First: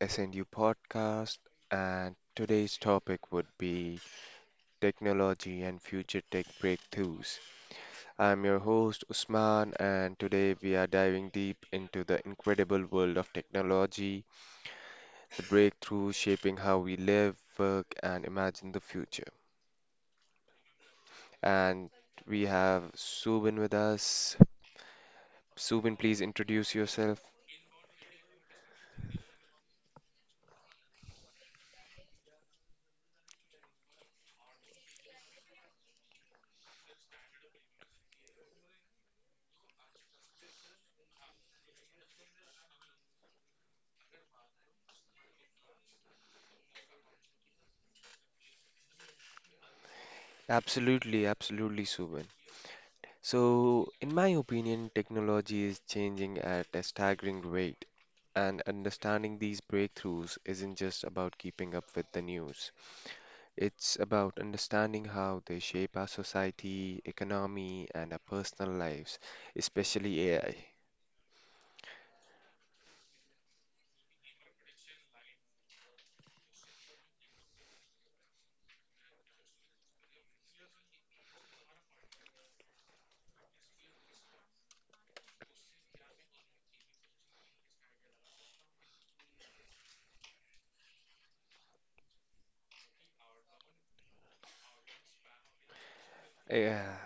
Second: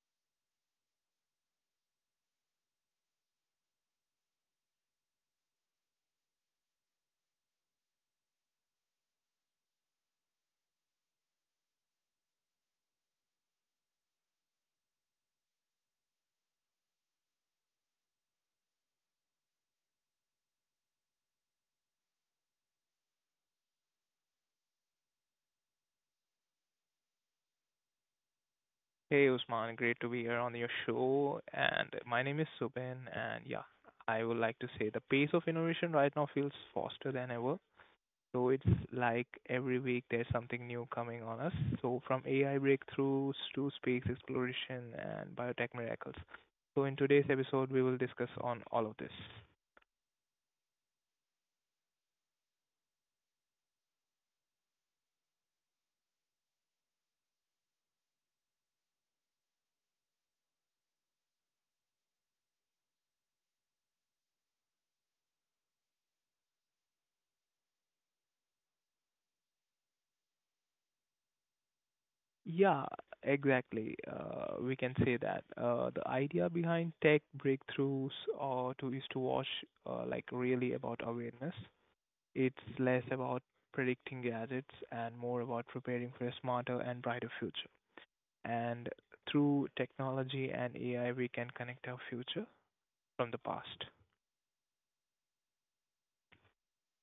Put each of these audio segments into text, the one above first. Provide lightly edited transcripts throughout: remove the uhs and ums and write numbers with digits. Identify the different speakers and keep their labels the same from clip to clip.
Speaker 1: SNU Podcast. And today's topic would be technology and future tech breakthroughs. I'm your host, Usman, and today we are diving deep into the incredible world of technology, the breakthroughs shaping how we live, work, and imagine the future. And we have Subin with us. Subin, please introduce yourself.
Speaker 2: Hey Usman, great to be here on your show. And my name is Subin, and yeah, I would like to say the pace of innovation right now feels faster than ever. So it's like every week there's something new coming on us. So from AI breakthroughs to space exploration and biotech miracles. So in today's episode, we will discuss on all of this.
Speaker 1: Absolutely, absolutely, Subin. So, in my opinion, technology is changing at a staggering rate, and understanding these breakthroughs isn't just about keeping up with the news. It's about understanding how they shape our society, economy, and our personal lives, especially AI.
Speaker 2: Yeah, exactly. We can say that the idea behind tech breakthroughs or to is to watch like really about awareness. It's less about predicting gadgets and more about preparing for a smarter and brighter future. And through technology and AI, we can connect our future from the past.
Speaker 1: Yeah,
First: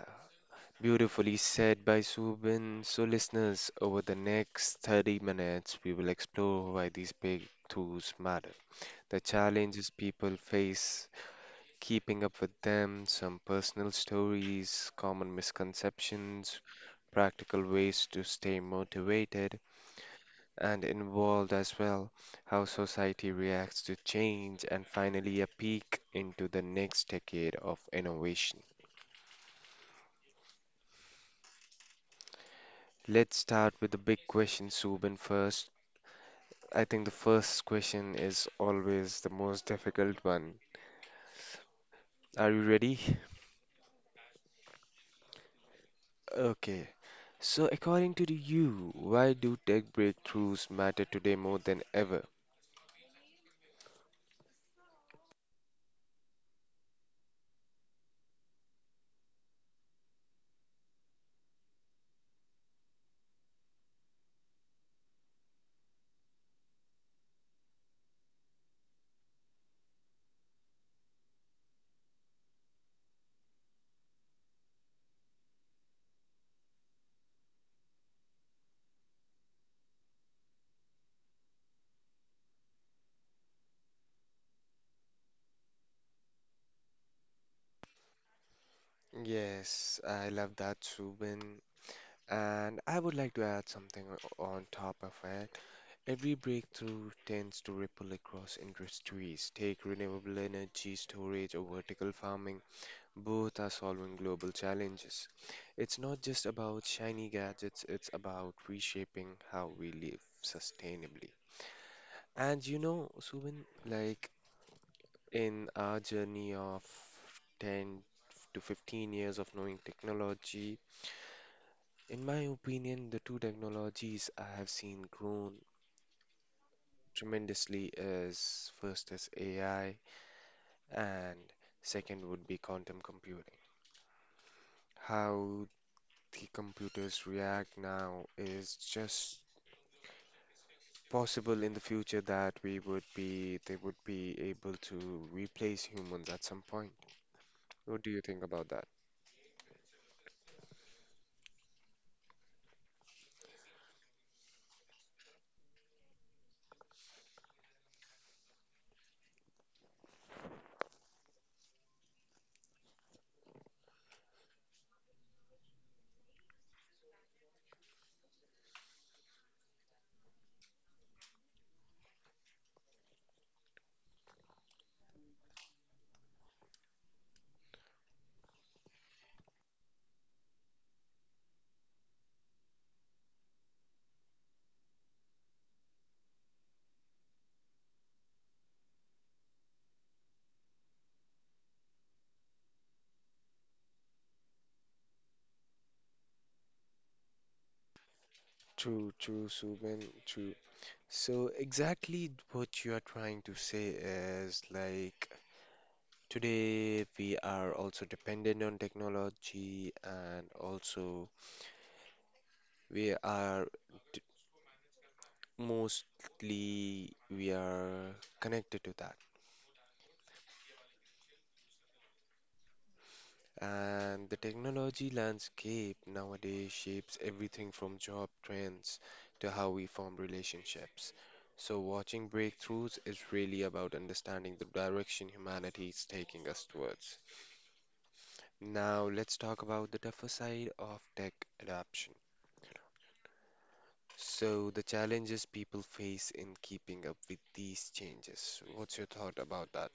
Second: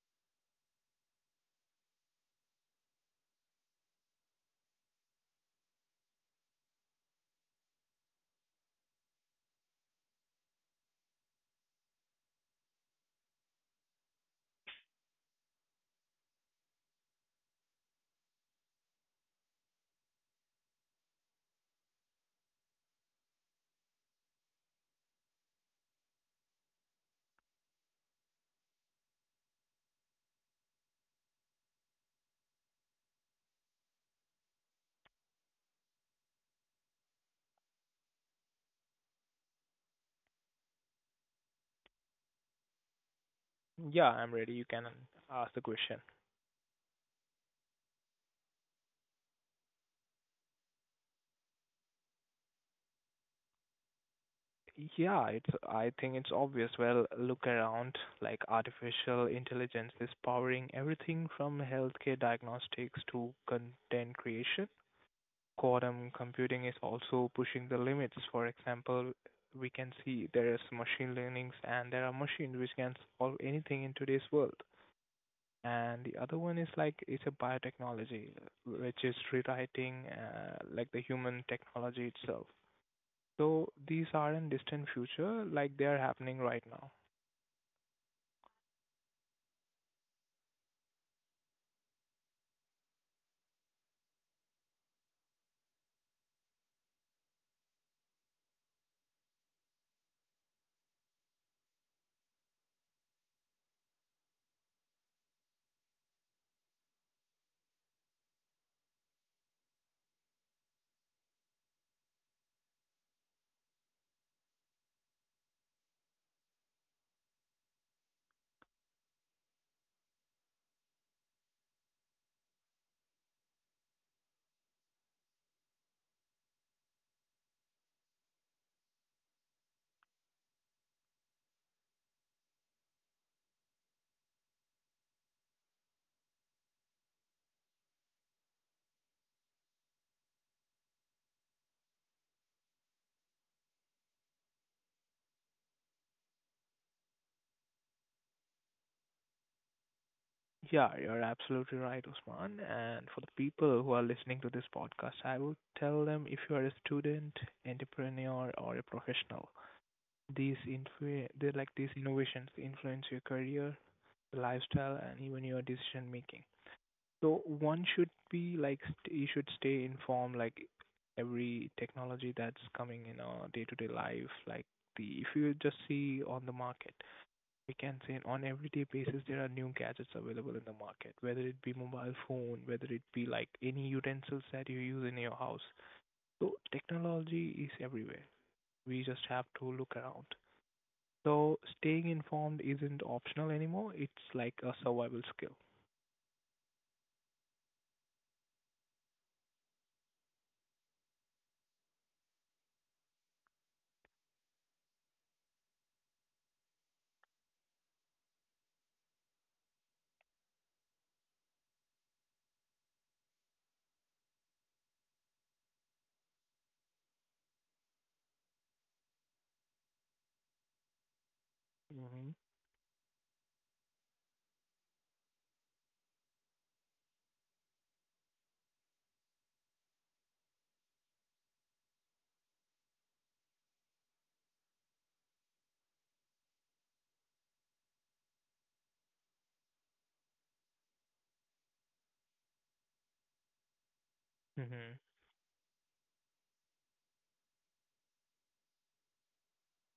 Speaker 1: beautifully said by Subin. So, listeners, over the next 30 minutes, we will explore why these breakthroughs matter, the challenges people face keeping up with them, some personal stories, common misconceptions, practical ways to stay motivated and involved as well, how society reacts to change, and finally a peek into the next decade of innovation. Let's start with the big question, Subin, first. I think the first question is always the most difficult one. Are you ready?
Speaker 2: Yeah, I'm ready. You can ask the question.
Speaker 1: Okay, so according to you, why do tech breakthroughs matter today more than ever?
Speaker 2: Yeah, it's I think it's obvious. Well, look around, like artificial intelligence is powering everything from healthcare diagnostics to content creation, quantum computing is also pushing the limits. For example, we can see there is machine learnings and there are machines which can solve anything in today's world. And the other one is like it's a biotechnology, which is rewriting like the human technology itself. So these are in distant future, like they are happening right now.
Speaker 1: Yes, I love that, Subin. And I would like to add something on top of it. Every breakthrough tends to ripple across industries. Take renewable energy storage or vertical farming, both are solving global challenges. It's not just about shiny gadgets, it's about reshaping how we live sustainably. And you know, Subin, like in our journey of 10 to 15 years of knowing technology, in my opinion, the two technologies I have seen grown tremendously is first is AI and second would be quantum computing. How the computers react now is just possible in the future that we would be they would be able to replace humans at some point. What do you think about that?
Speaker 2: Yeah, you're absolutely right, Usman. And for the people who are listening to this podcast, I would tell them if you are a student, entrepreneur, or a professional, they like these innovations influence your career, lifestyle, and even your decision making. So one should be like you should stay informed, like every technology that's coming in our day-to-day life. Like the if you just see on the market, we can say on everyday basis there are new gadgets available in the market. Whether it be mobile phone, whether it be like any utensils that you use in your house. So technology is everywhere. We just have to look around. So staying informed isn't optional anymore. It's like a survival skill.
Speaker 1: True, true, Subin, true. So exactly what you are trying to say is like today we are also dependent on technology, and also we are d- mostly we are connected to that.
Speaker 2: Mm-hmm.
Speaker 1: And the technology landscape nowadays shapes everything from job trends to how we form relationships. So watching breakthroughs is really about understanding the direction humanity is taking us towards. Now, let's talk about the tougher side of tech adoption. So, the
Speaker 2: Mm-hmm.
Speaker 1: challenges people face in keeping up with these changes. What's your thought about that?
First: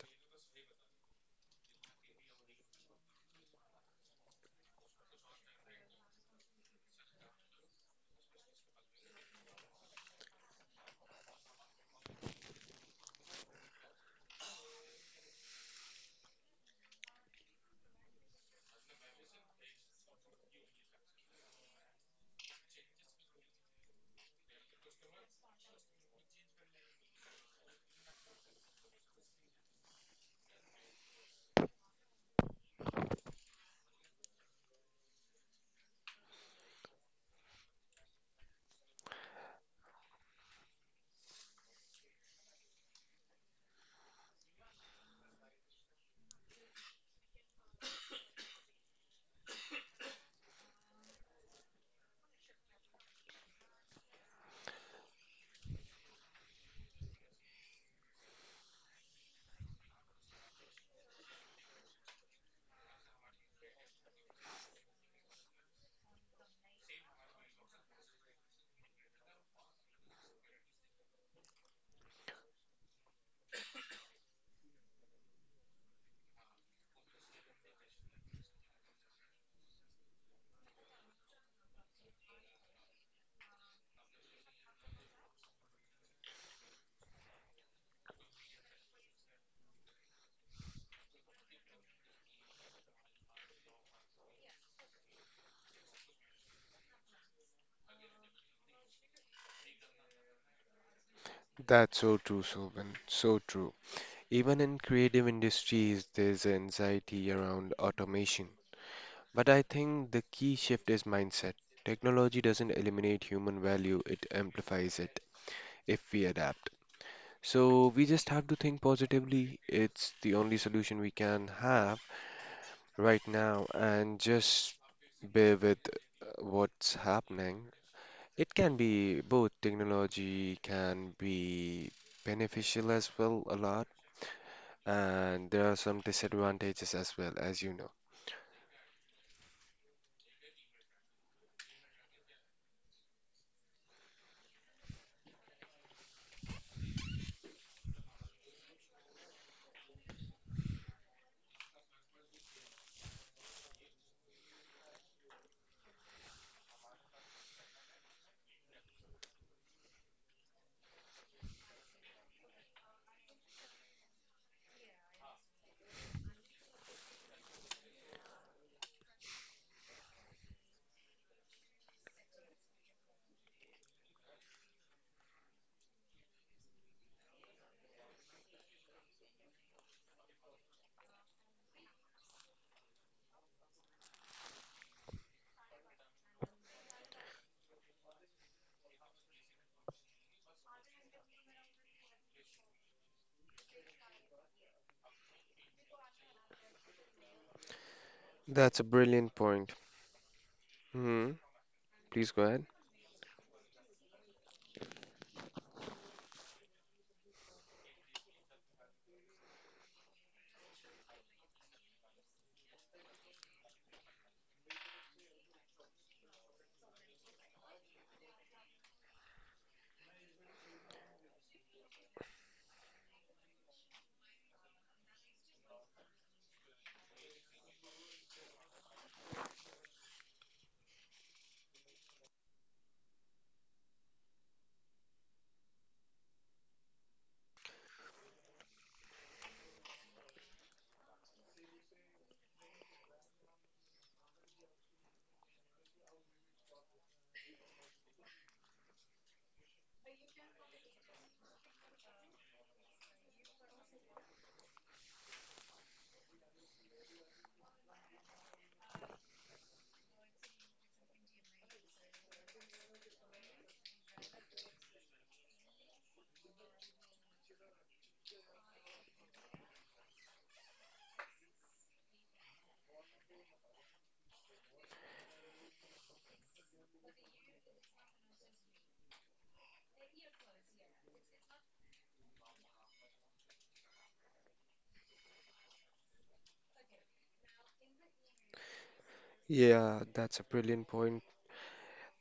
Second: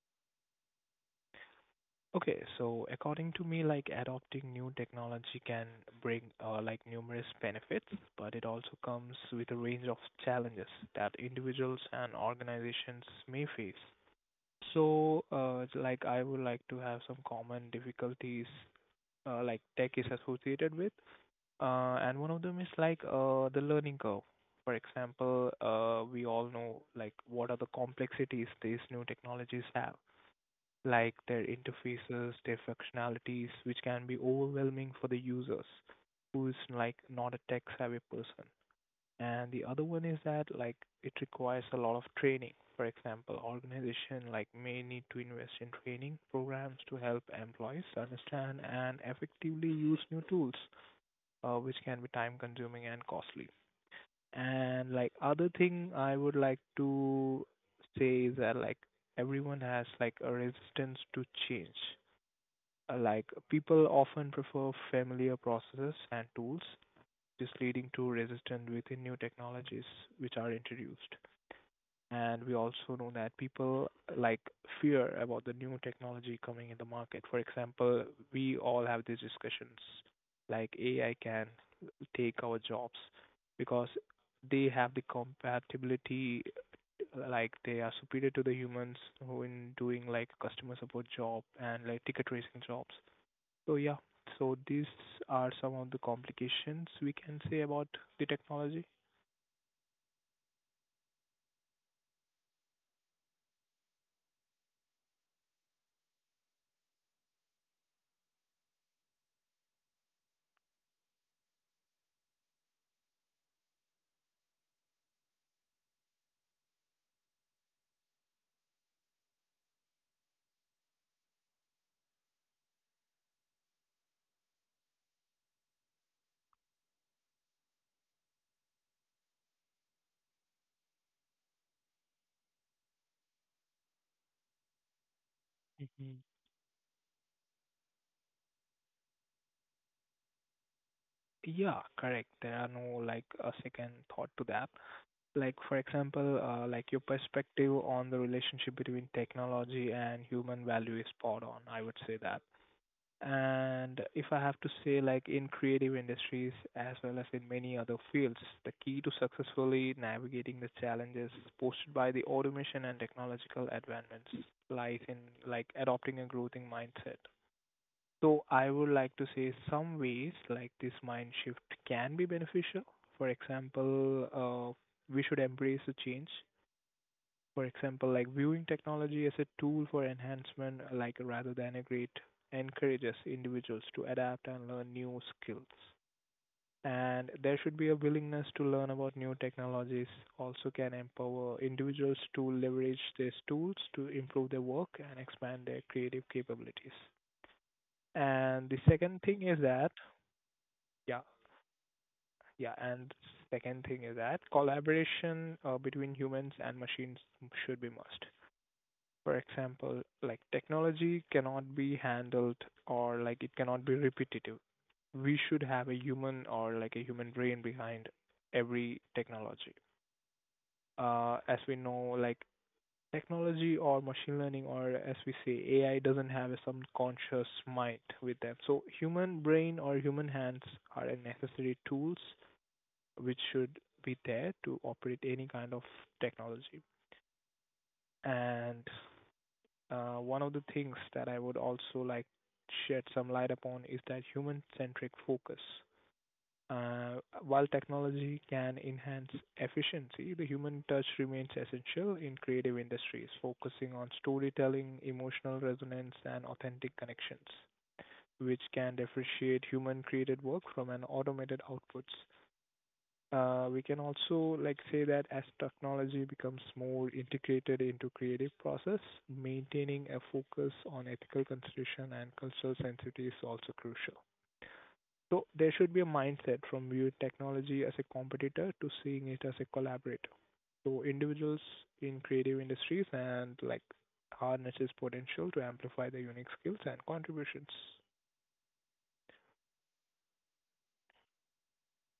Speaker 2: Okay, so according to me, like adopting new technology can bring like numerous benefits, but it also comes with a range of challenges that individuals and organizations may face. So, like I would like to have some common difficulties like tech is associated with. And one of them is like the learning curve. For example, we all know like what are the complexities these new technologies have, like their interfaces, their functionalities, which can be overwhelming for the users who is like not a tech-savvy person. And the other one is that like it requires a lot of training. For example, organization like may need to invest in training programs to help employees understand and effectively use new tools, which can be time consuming and costly. And like other thing I would like to say is that like everyone has like a resistance to change. Like people often prefer familiar processes and tools, just leading to resistance within new technologies which are introduced. And we also know that people like fear about the new technology coming in the market. For example, we all have these discussions like AI can take our jobs because they have the compatibility, like they are superior to the humans who in doing like customer support job and like ticket tracing jobs. So yeah, so these are some of the complications we can say about the technology.
Speaker 1: That's so true, Sobhan. So true. Even in creative industries, there's anxiety around automation. But I think the key shift is mindset. Technology doesn't eliminate human value, it amplifies it if we adapt. So we just have to think positively. It's the only solution we can have right now, and just bear with what's happening. It can be both. Technology can be beneficial as well a lot, and there are some disadvantages as well, as you know.
Speaker 2: Yeah, correct. There are no like a second thought to that. Like for example, like your perspective on the relationship between technology and human value is spot on. I would say that. And if I have to say, like in creative industries as well as in many other fields, the key to successfully navigating the challenges posed by the automation and technological advancements lies in like adopting a growing mindset, so I would like to say some ways like this mind shift can be beneficial. For example, we should embrace the change. For example, like viewing technology as a tool for enhancement, like rather than a great, encourages individuals to adapt and learn new skills. And there should be a willingness to learn about new technologies. Also, can empower individuals to leverage these tools to improve their work and expand their creative capabilities. And the
Speaker 1: That's a
Speaker 2: second
Speaker 1: brilliant
Speaker 2: thing is
Speaker 1: point.
Speaker 2: that, yeah,
Speaker 1: Hmm. Please go ahead.
Speaker 2: yeah. And second thing is that collaboration between humans and machines should be must. For example, like technology cannot be handled or like it cannot be repetitive. We should have a human or like a human brain behind every technology. As we know, like technology or machine learning or as we say AI doesn't have a subconscious mind with them. So human brain or human hands are a necessary tools which should be there to operate any kind of technology. And one of the things that I would also like to shed some light upon is that human-centric focus. Uh, while technology can enhance efficiency, the human touch remains essential in creative industries, focusing on storytelling, emotional resonance, and authentic connections, which can differentiate human created work from an automated outputs. We can also like say that as technology becomes more integrated into creative process, maintaining a focus on ethical consideration and cultural sensitivity is also crucial. So there should be a mindset from viewing technology as a competitor to seeing it as a collaborator. So individuals in creative industries and like harness its potential to amplify their unique skills and contributions.
Speaker 1: Yeah, that's a brilliant point.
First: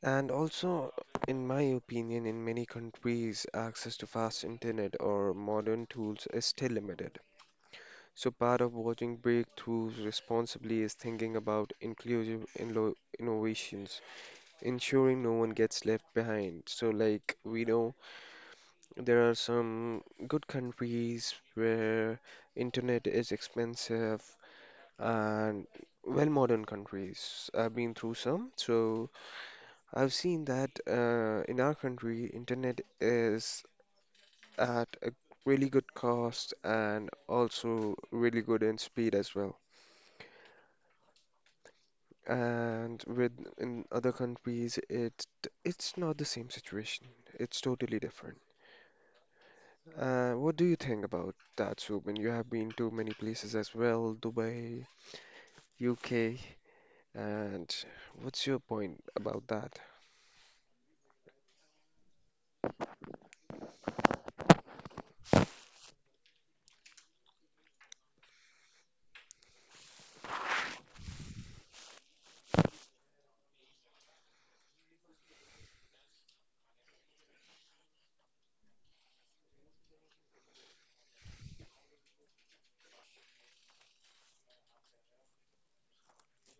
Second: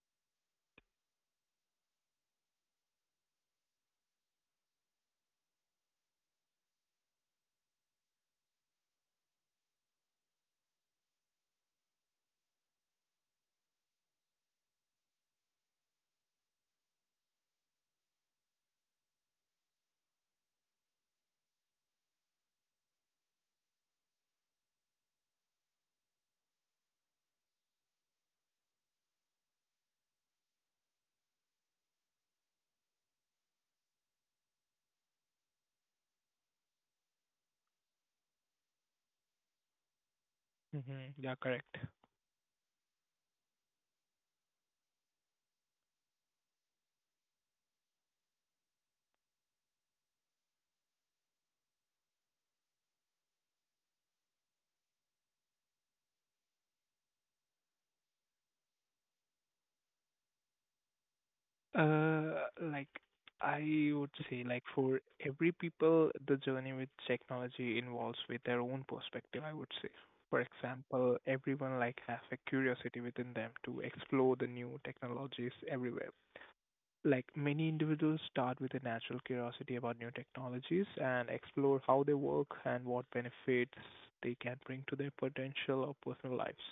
Speaker 1: And also, in my opinion, in many countries, access to fast internet or modern tools is still limited. So, part of watching breakthroughs responsibly is thinking about inclusive innovations, ensuring no one gets left behind. So, like we know, there are some good countries where internet is expensive and well modern countries. I've been through some, so I've seen that in our country, internet is at a really good cost and also really good in speed as well.
Speaker 2: Mm-hmm. Yeah, correct.
Speaker 1: And with in other countries, it's not the same situation. It's totally different. What do you think about that, Subin? You have been to many places as well, Dubai, UK, and what's your point about that?
Speaker 2: Uh, like I would say, like for every people, the journey with technology involves with their own perspective, I would say. For example, everyone like have a curiosity within them to explore the new technologies everywhere. Like many individuals start with a natural curiosity about new technologies and explore how they work and what benefits they can bring to their potential or personal lives.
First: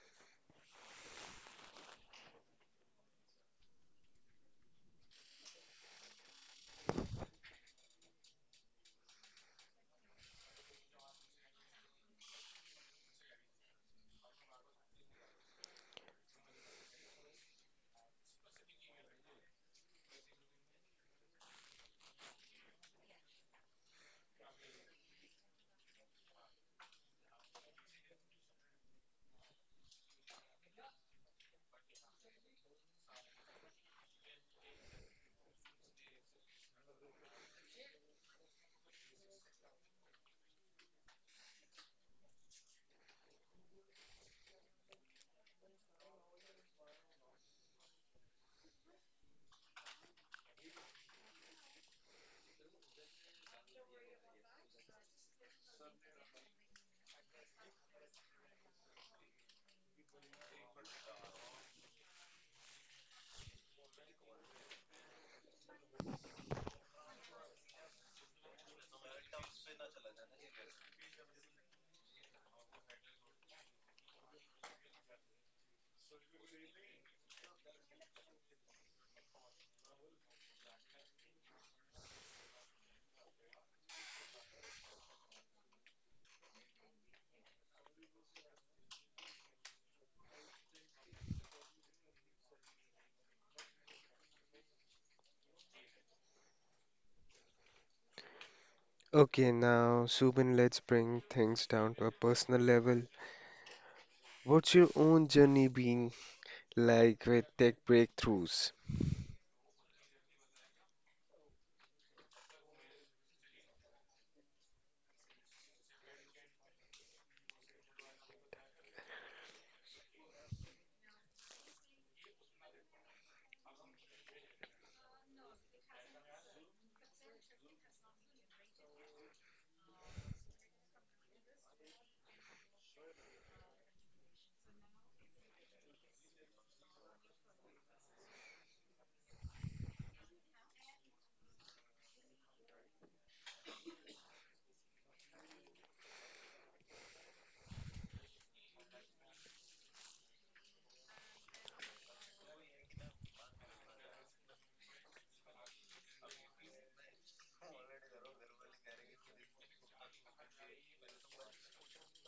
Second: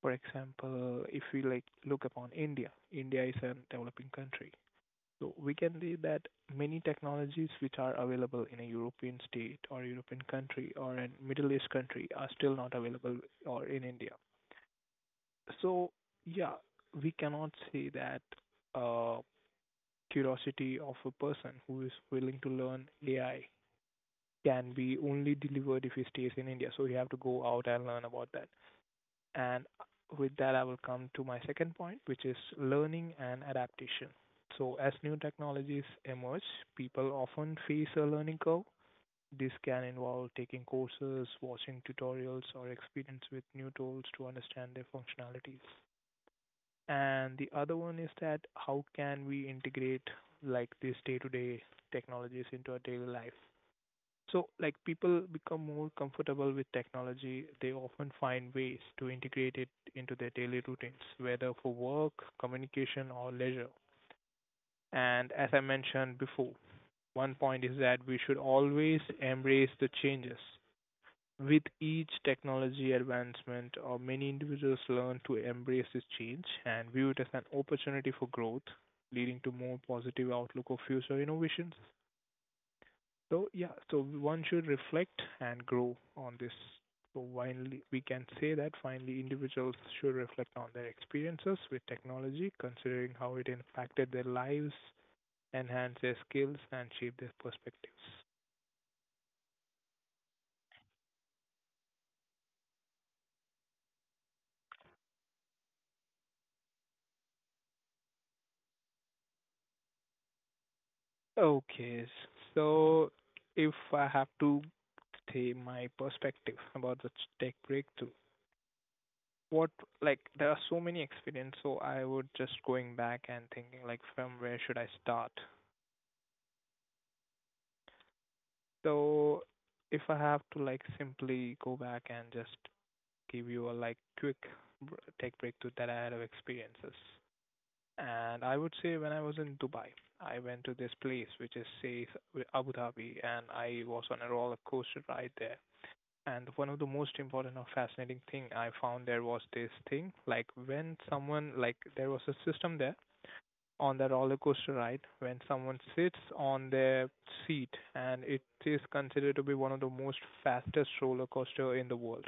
Speaker 2: For example, if we like look upon India, India is a developing country, so we can say that many technologies which are available in a European state or European country or a Middle East country are still not available or in India. So yeah, we cannot say that uh, curiosity of a person who is willing to learn AI can be only delivered if he stays in India. So you have to go out and learn about that. And with that, I will come to my second point, which is learning and adaptation. So, as new technologies emerge, people often face a learning curve. This can involve taking courses, watching tutorials, or experience with new tools to understand their functionalities. And the other one is that how can we integrate like these day-to-day technologies into our daily life? So, like, people become more comfortable with technology. They often find ways to integrate it into their daily routines, whether for work, communication, or leisure. And as I mentioned before, one point is that we should always embrace the changes. With each technology advancement, or many individuals learn to embrace this change and view it as an opportunity for growth, leading to more positive outlook of future innovations. So yeah, so one should reflect and grow on this. So finally, we can say that finally individuals should reflect on their experiences with technology, considering how it impacted their lives, enhanced their skills, and shaped their perspectives.
Speaker 1: Okay, now, Subin, let's bring things down to a personal level. What's your own journey been like with tech breakthroughs?
Speaker 2: Okay, so if I have to say my perspective about the tech breakthrough, what like there are so many experience, so I would just going back and thinking like from where should I start? So if I have to like simply go back and just give you a like quick br- tech breakthrough that I had of experiences. And I would say when I was in Dubai, I went to this place which is say Abu Dhabi and I was on a roller coaster ride there. And one of the most important or fascinating thing I found there was this thing like when someone like there was a system there on the roller coaster ride when someone sits on their seat, and it is considered to be one of the most fastest roller coaster in the world.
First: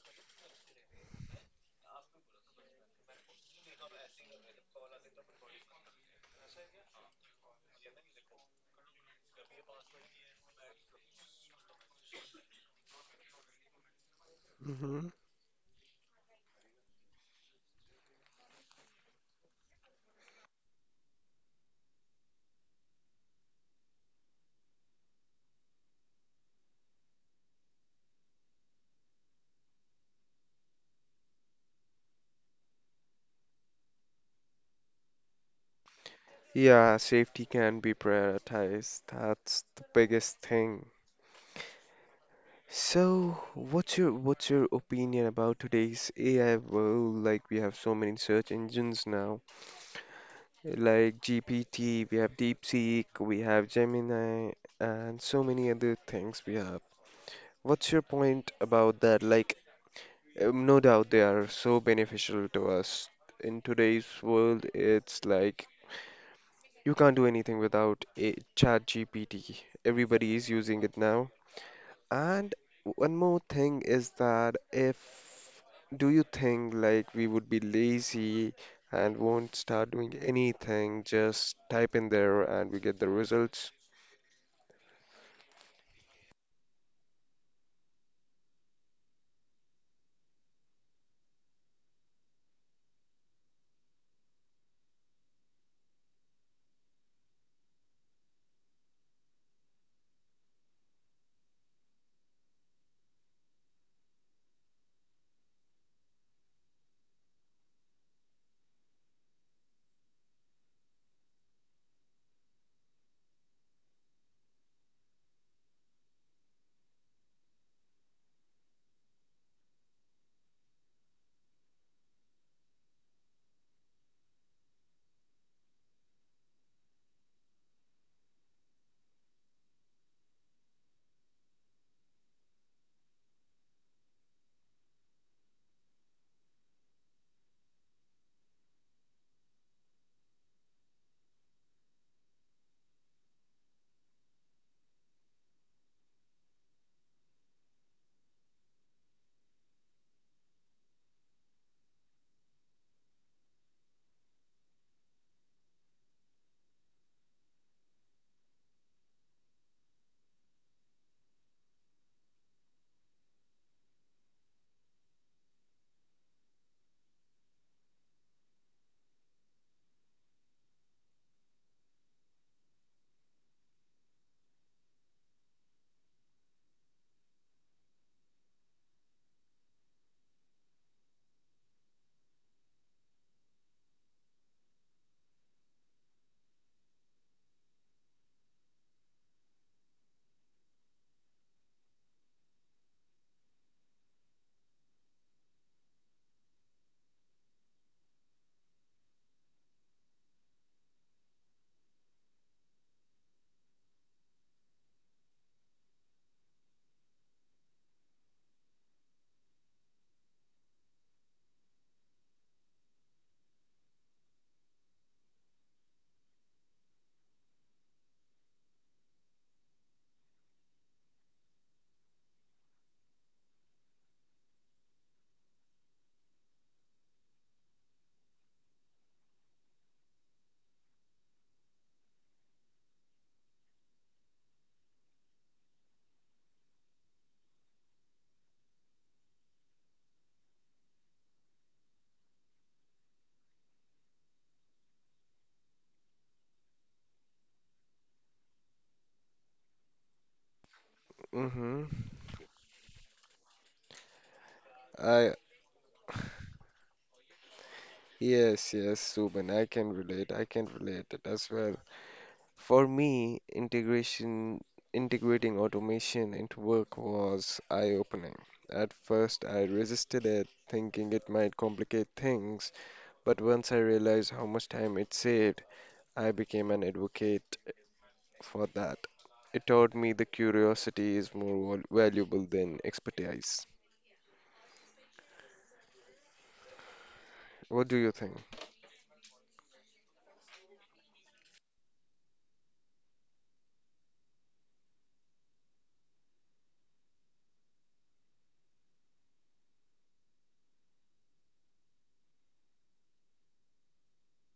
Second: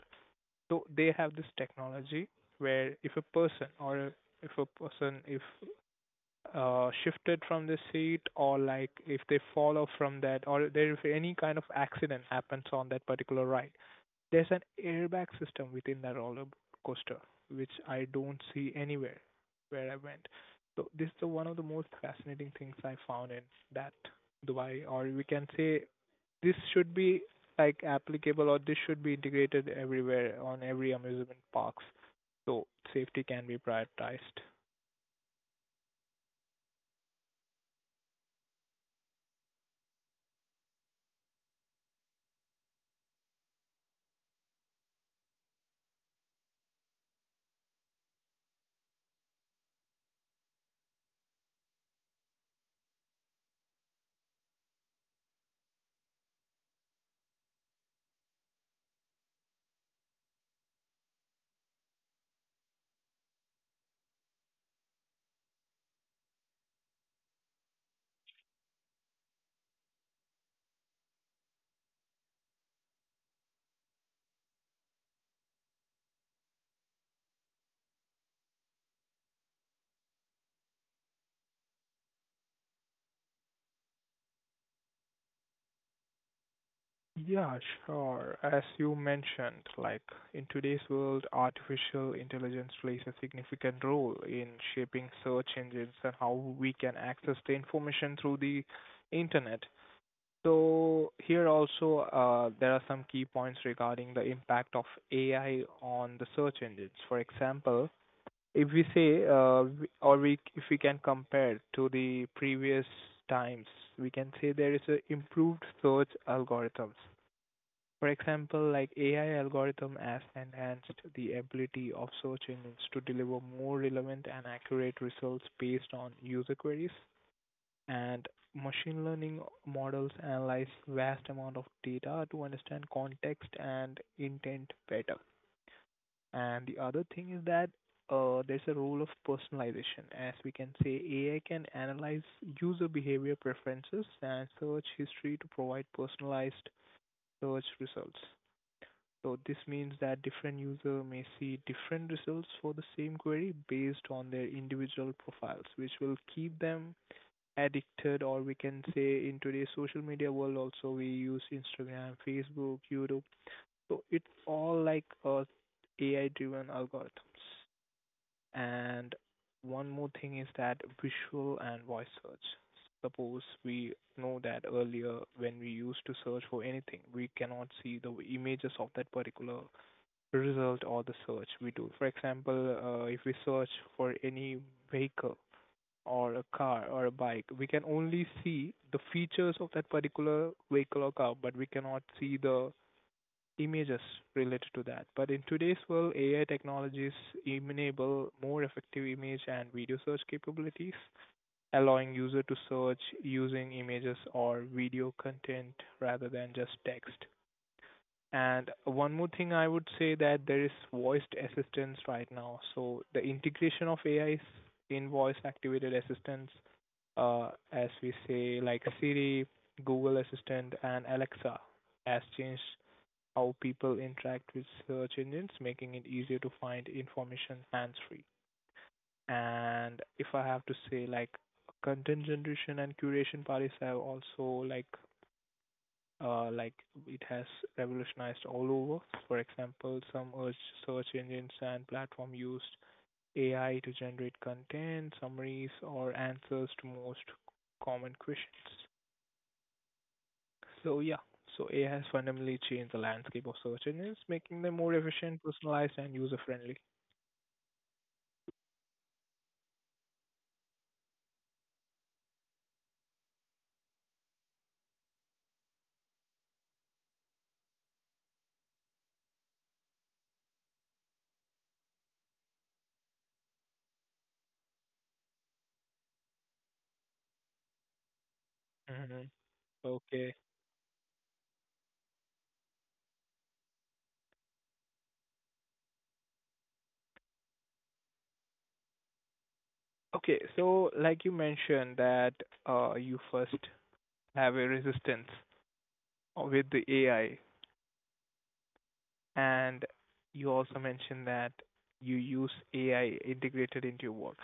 Speaker 2: So they have this technology where if a person or if a person if shifted from the seat or like if they fall off from that or there if any kind of accident happens on that particular ride, there's an
Speaker 1: Hmm.
Speaker 2: airbag system within that roller coaster, which I don't see anywhere where I went. So this is the one of the most fascinating things I found in that Dubai, or we can say this should be like applicable or this should be integrated everywhere on every amusement parks, so safety can be prioritized.
Speaker 1: Yeah, safety can be prioritized. That's the biggest thing. So, what's your opinion about today's AI world? Like we have so many search engines now, like GPT, we have DeepSeek, we have Gemini, and so many other things we have. What's your point about that? Like, no doubt they are so beneficial to us. In today's world, it's like you can't do anything without a ChatGPT. Everybody is using it now. And one more thing is that if do you think like we would be lazy and won't start doing anything, just type in there and we get the results?
Speaker 2: Yeah, sure. As you mentioned, like in today's world, artificial intelligence plays a significant role in shaping search engines and how we can access the information through the internet. So here also, there are some key points regarding the impact of AI on the search engines. For example, if we say, we- or we if we can compare to the previous times, we can say there is a improved search algorithms, for example, like AI algorithm has enhanced the ability of search engines to deliver more relevant and accurate results based on user queries. And machine learning models analyze vast amount of data to understand context and intent better. And the other thing is that there's a role of personalization. As we can say, AI can analyze user behavior preferences and search history to provide personalized search results. So this means that different user may see different results for the same query based on their individual profiles, which will keep them addicted, or we can say in today's social media world also we use Instagram, Facebook, YouTube. So it's all like a AI driven algorithms. And one more thing is that visual and voice search. Suppose we know that earlier when we used to search for anything, we cannot see the images of that particular result or the search we do. For example, if we search for any vehicle or a car or a bike, we can only see the features of that particular vehicle or car, but we cannot see the images related to that. But in today's world, AI technologies enable more effective image and video search capabilities, allowing user to search using images or video content rather than just text. And one more thing I would say that there is voiced assistance right now. So the integration of AIs in voice activated assistants, as we say, like Siri, Google Assistant, and Alexa, has changed how people interact with search engines, making it easier to find information hands free. And if I have to say, like content generation and curation parties have also uh, like it has revolutionized all over. For example, some urge search engines and platform used AI to generate content, summaries, or answers to most common questions. So yeah,
Speaker 1: Mm-hmm.
Speaker 2: so AI has fundamentally changed the landscape of search engines, making them more
Speaker 1: I
Speaker 2: efficient, personalized, and user-friendly.
Speaker 1: Yes, yes, Subin, I can relate. I can relate it as well. For me, integration integrating automation into work was eye-opening. At first, I resisted it, thinking it might complicate things. But once I realized how much time it saved, I became an advocate for that.
Speaker 2: Hmm.
Speaker 1: It taught me the
Speaker 2: Okay.
Speaker 1: curiosity is more valuable than expertise. What do you think?
Speaker 2: Okay, so like you mentioned that you first have a resistance with the AI. And you also mentioned that you use AI integrated into your work.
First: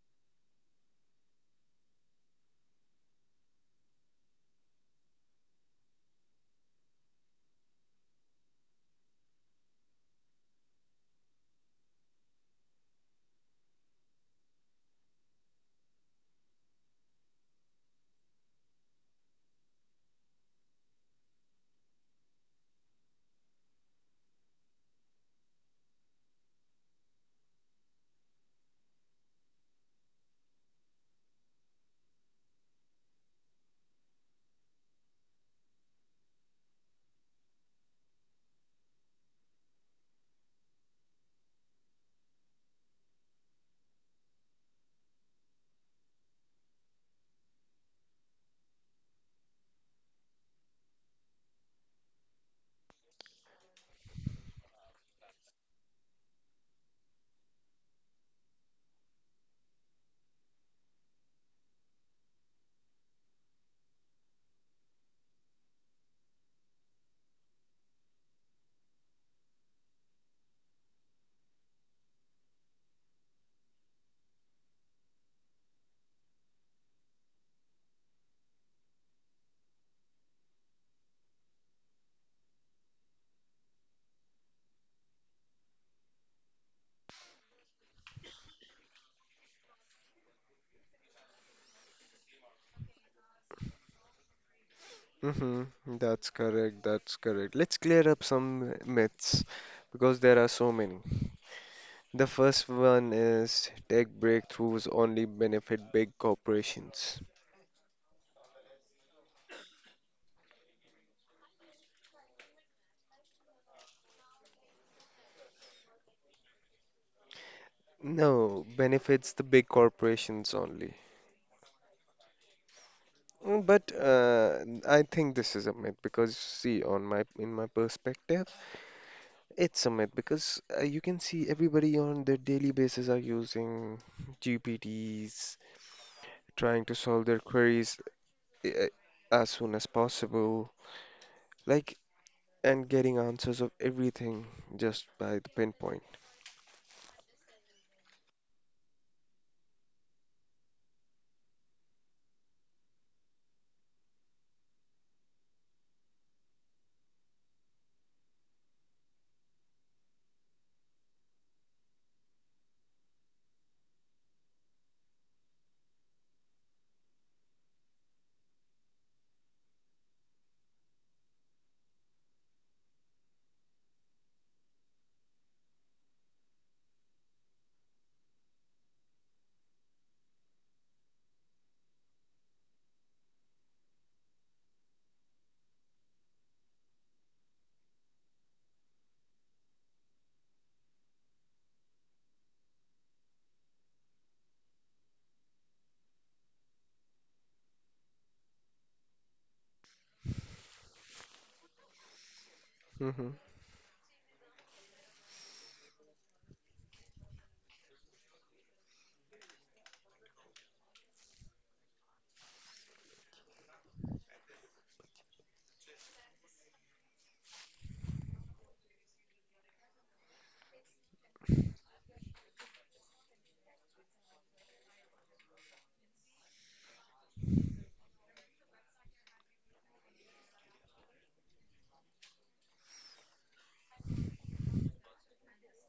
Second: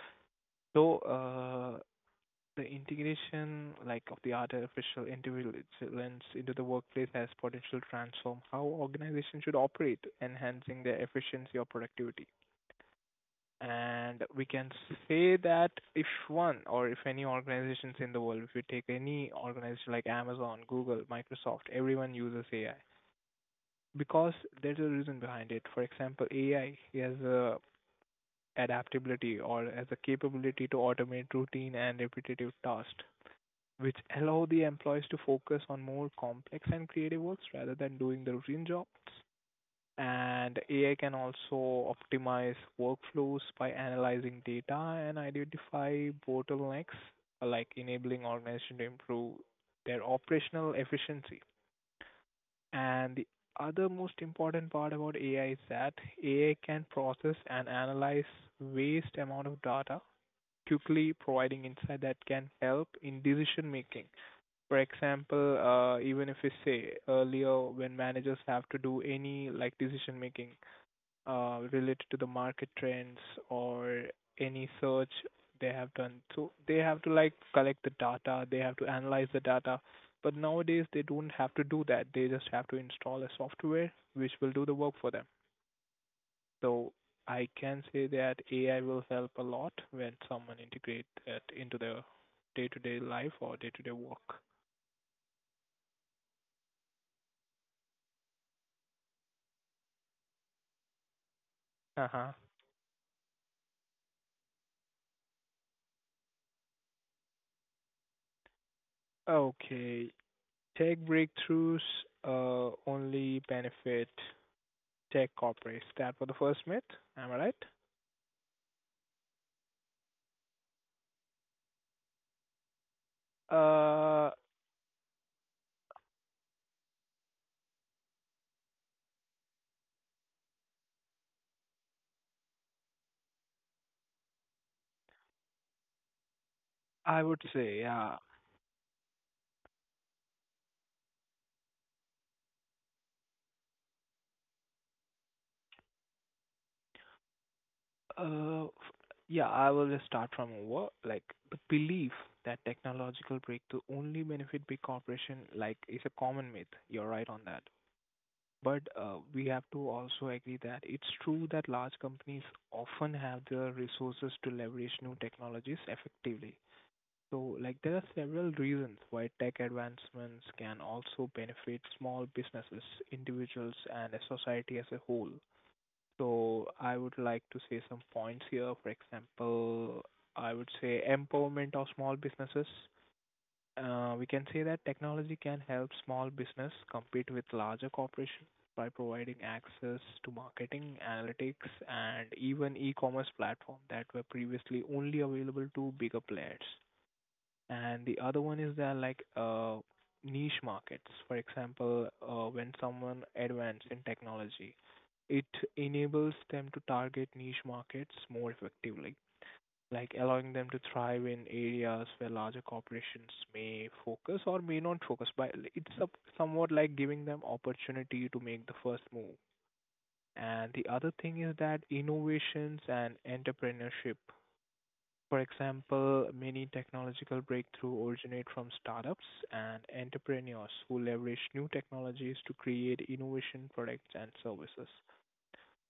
Speaker 2: So, the integration, like, of the artificial intelligence into the workplace has potential to transform how organizations should operate, enhancing their efficiency or productivity. And we can say that if one or if any organizations in the world, if you take any organization like Amazon, Google, Microsoft, everyone uses AI because there's a reason behind it. For example, AI has a adaptability or has a capability to automate routine and repetitive tasks, which allow the employees to focus on more complex and creative works rather than doing the routine jobs. And AI can also optimize workflows by analyzing data and identify bottlenecks, like enabling organizations to improve their operational efficiency. And the other most important part about AI is that AI can process and analyze vast amount of data quickly, providing insight that can help in decision making. For example, even if we say earlier when managers have to do any like decision making, related to the market trends or any search they have done. So they have to like collect the data, they have to analyze the data. But nowadays they don't have to do that. They just have to install a software which will do the work for them. So I can say that AI will help a lot when someone integrate that into their day-to-day life or day-to-day work.
Speaker 1: Mm-hmm. That's correct. That's correct. Let's clear up some myths because there are so many. The
Speaker 2: Uh-huh.
Speaker 1: first one is tech breakthroughs only benefit big corporations.
Speaker 2: Okay. Tech breakthroughs only benefit tech corporates. That for the first myth. Am I
Speaker 1: No, benefits the big corporations only. Mm, but
Speaker 2: right?
Speaker 1: I think this is a myth because see, on my in my perspective, it's a myth because you can see everybody on their daily basis are using GPTs, trying to
Speaker 2: I
Speaker 1: solve their
Speaker 2: would say,
Speaker 1: queries
Speaker 2: yeah.
Speaker 1: uh, as soon as possible, like, and getting answers of everything just by the pinpoint.
Speaker 2: Yeah, I will just start from over. Like the belief that technological breakthrough only benefit big corporation, like is a common myth. You're right on that. But we have to also agree that it's true that large companies often have the resources to leverage new technologies effectively. So, like, there are several reasons why tech advancements can also benefit small businesses, individuals, and a society as a whole. So, I would like to say some points here. For example, I would say empowerment of small businesses. We can say that technology can help small business compete with larger corporations by providing access to marketing, analytics, and even e-commerce platforms that were previously only available to bigger players. And the other one is there niche markets. For example, when someone
Speaker 1: Hmm.
Speaker 2: advances in technology, it enables them to target niche markets more effectively, like allowing them to thrive in areas where larger corporations may focus or may not focus. But somewhat like giving them opportunity to make the first move. And the other thing is that innovations and entrepreneurship, for example, many technological breakthroughs originate from startups and entrepreneurs who leverage new technologies to create innovation products and services.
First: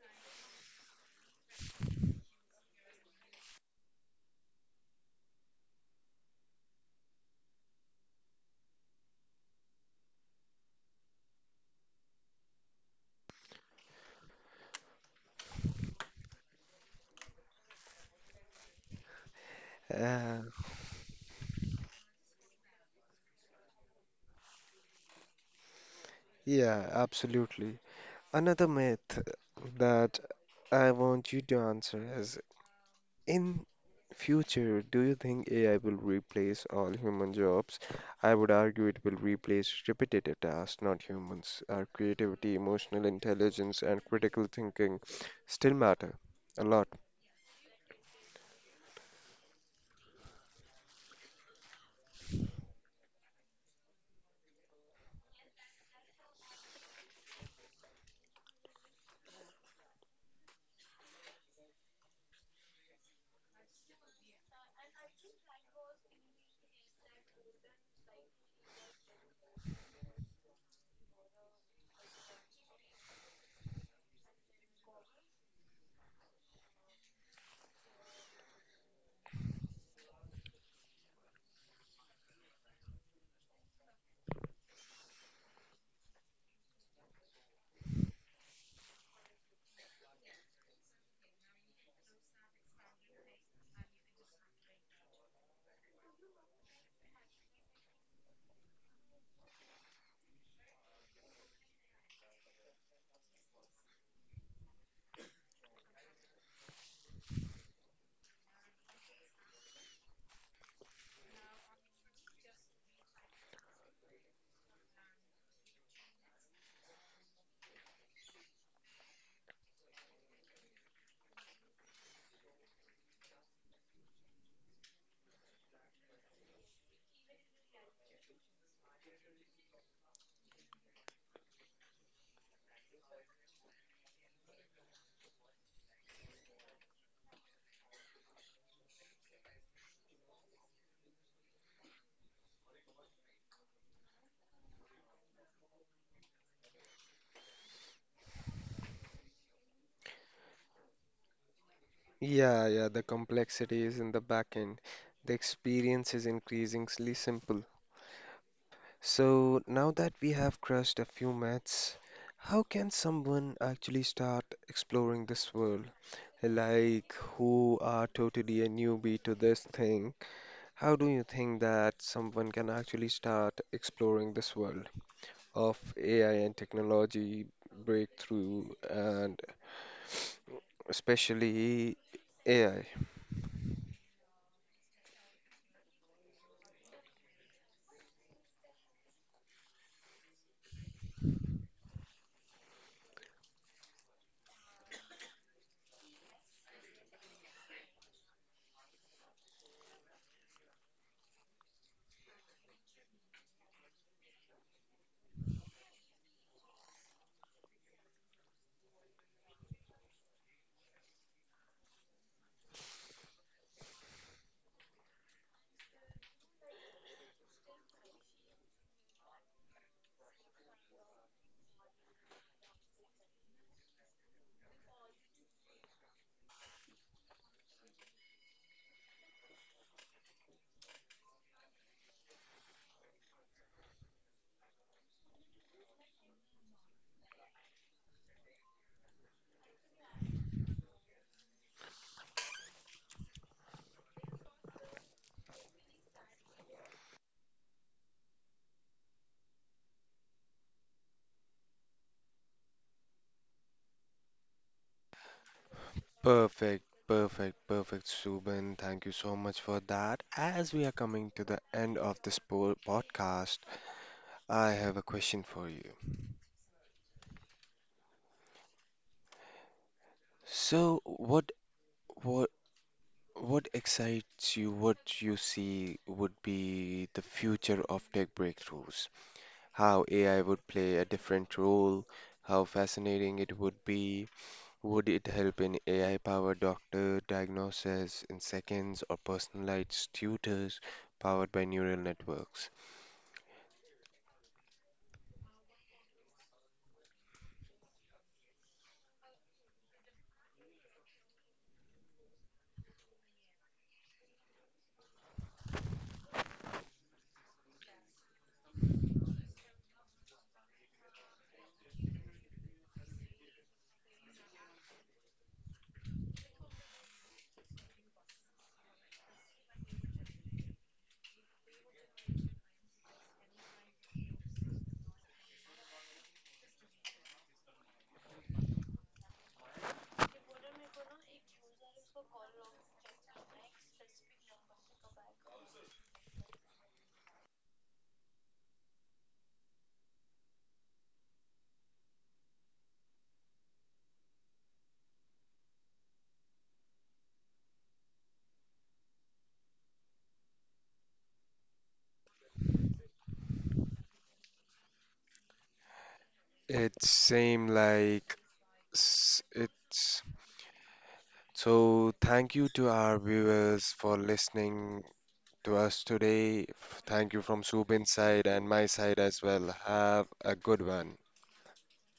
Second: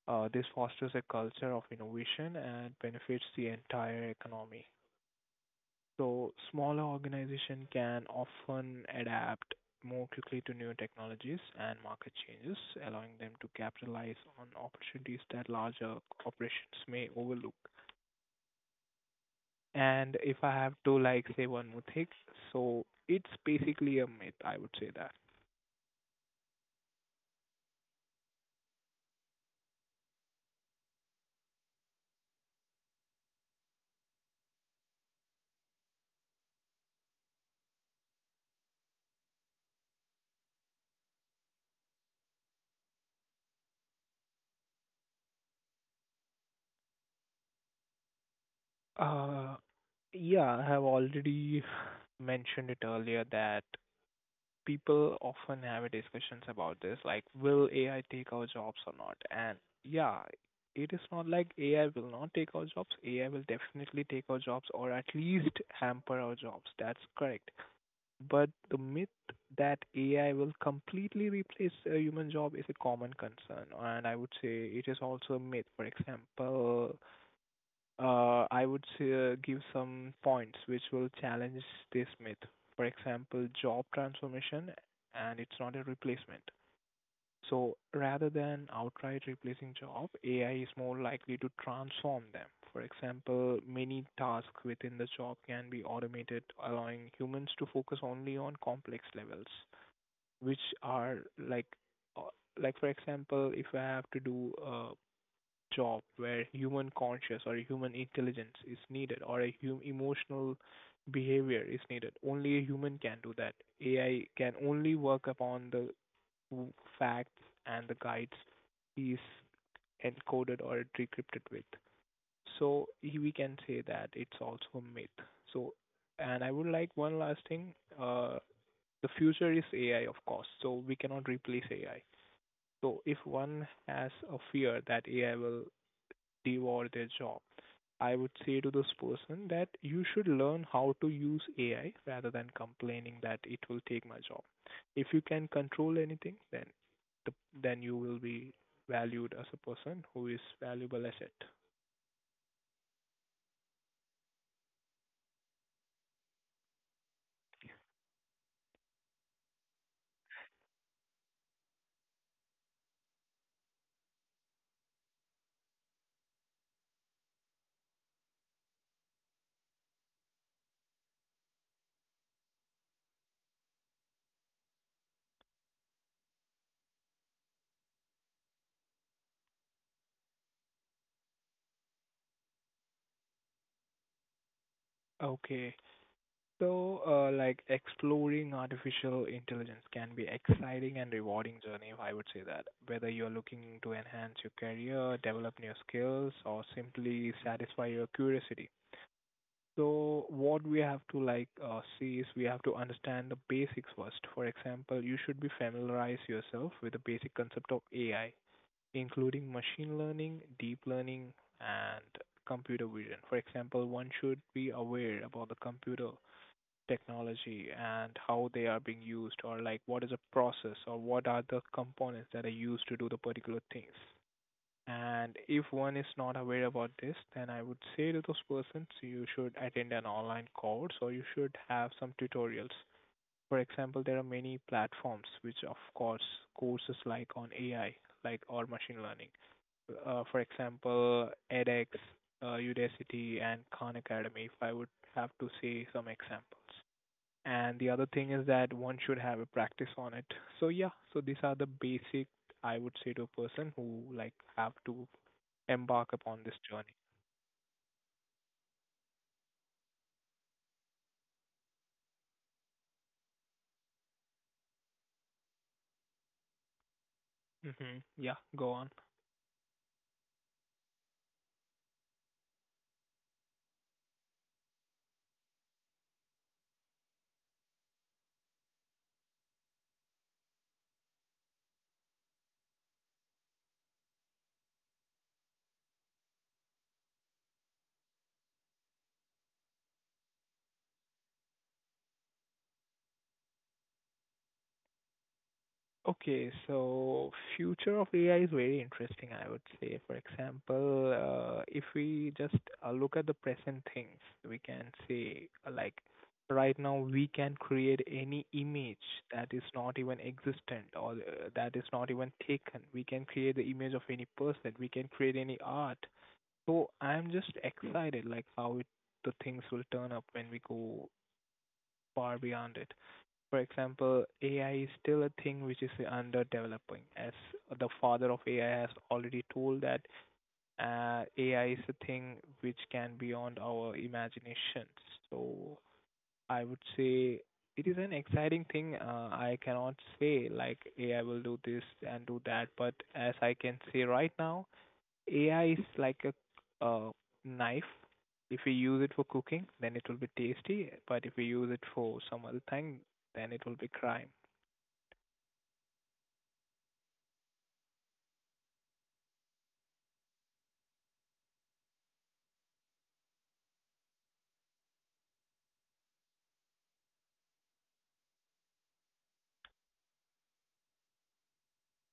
Speaker 2: This fosters a culture of innovation and benefits the entire economy. So, smaller organizations can often adapt more quickly to new technologies and market changes, allowing them to capitalize on opportunities that larger corporations may overlook. And
Speaker 1: Uh,
Speaker 2: if I have to like say one more thing, so it's basically a myth, I would say that.
Speaker 1: yeah, absolutely. Another myth that I want you to answer is: in future, do you think AI will replace all human jobs? I would argue it will replace repetitive tasks, not humans. Our creativity, emotional intelligence, and critical thinking still matter a lot.
Speaker 2: Uh, yeah, I have already mentioned it earlier that people often have discussions about this, like will AI take our jobs or not? And yeah, it is not like AI will not take our jobs. AI will definitely take our jobs or at least hamper our jobs. That's correct. But the myth that AI will completely replace a human job is a common concern, and I would say it is also a myth. For example, I would say, give some points which will challenge this myth. For example, job transformation, and it's not a replacement. So rather than outright replacing job, AI is more likely to transform them. For example, many tasks within the job can be automated, allowing humans to focus only on complex levels, which are uh, like, for example, if I have to do a job where human conscious or human intelligence is needed or a emotional behavior is needed, only a human can do that. AI can only work upon the two facts and the guides he's encoded or decrypted with. So we can say that it's also a myth. So, and I would like one last thing. The future is AI, of course. So we cannot replace AI. So if one has a fear that AI will devour their job, I would say to this person that you should learn how to use AI rather than complaining that it will take my job. If you can control anything, then the, then you will be valued as a person who is valuable asset.
Speaker 1: Yeah, yeah, the complexity is in the back end. The experience is increasingly simple. So now that we have crushed a few myths, how can someone actually start exploring this world? Like who are totally a newbie to this thing, how do you think that someone can actually start exploring this world of AI and technology breakthrough and especially AI?
Speaker 2: Okay, so like exploring artificial intelligence can be exciting and rewarding journey. I would say that whether you're looking to enhance your career, develop new skills, or simply satisfy your curiosity, so what we have to see is we have to understand the basics first. For example, you should be familiarize yourself with the basic concept of AI, including machine learning, deep learning, and computer vision. For example, one should be aware about the computer technology and how they are being used, or like what is a process, or what are the components that are used to do the particular things. And if one is not aware about this, then I would say to those persons, you should attend an online course or you should have some tutorials. For example, there are many platforms which, of course, courses like on AI, like or machine learning. For example, edX, Udacity, and Khan Academy, if I would have to say some examples. And the other thing is that one should have a practice on it. So yeah, so these are the basic I would say to a person who like have to embark upon this
Speaker 1: Perfect,
Speaker 2: journey.
Speaker 1: perfect, perfect, Subin. Thank you so much for that. As we are coming to the end of this po podcast, I have a question for you.
Speaker 2: Hmm. Yeah, go on.
Speaker 1: So, what, what excites you, what you see would be the future of tech breakthroughs, how AI would play a different role, how fascinating it would be, would it help in AI-powered doctor diagnosis in seconds or personalized tutors powered by neural networks?
Speaker 2: Okay, so future of AI is very interesting, I would say. For example, if we just look at the present things, we can say like right now we can create any image that is not even existent or that is not even taken. We can create the image of any person. We can create any art. So I'm just excited like the things will turn up when we go far beyond it. For example, AI is still a thing which is under developing, as the father of AI has already told that AI is a thing which can beyond our imagination. So I would say it is an exciting thing. I cannot say like AI will do this and do that, but as I can say right now, AI is like a knife. If we use it for cooking, then it will be tasty. But if we use it for some other thing, then it will be crime.
Speaker 1: It same like s- it's So thank you to our viewers for listening to us today. Thank you from Subin's side and my side as well. Have a good one.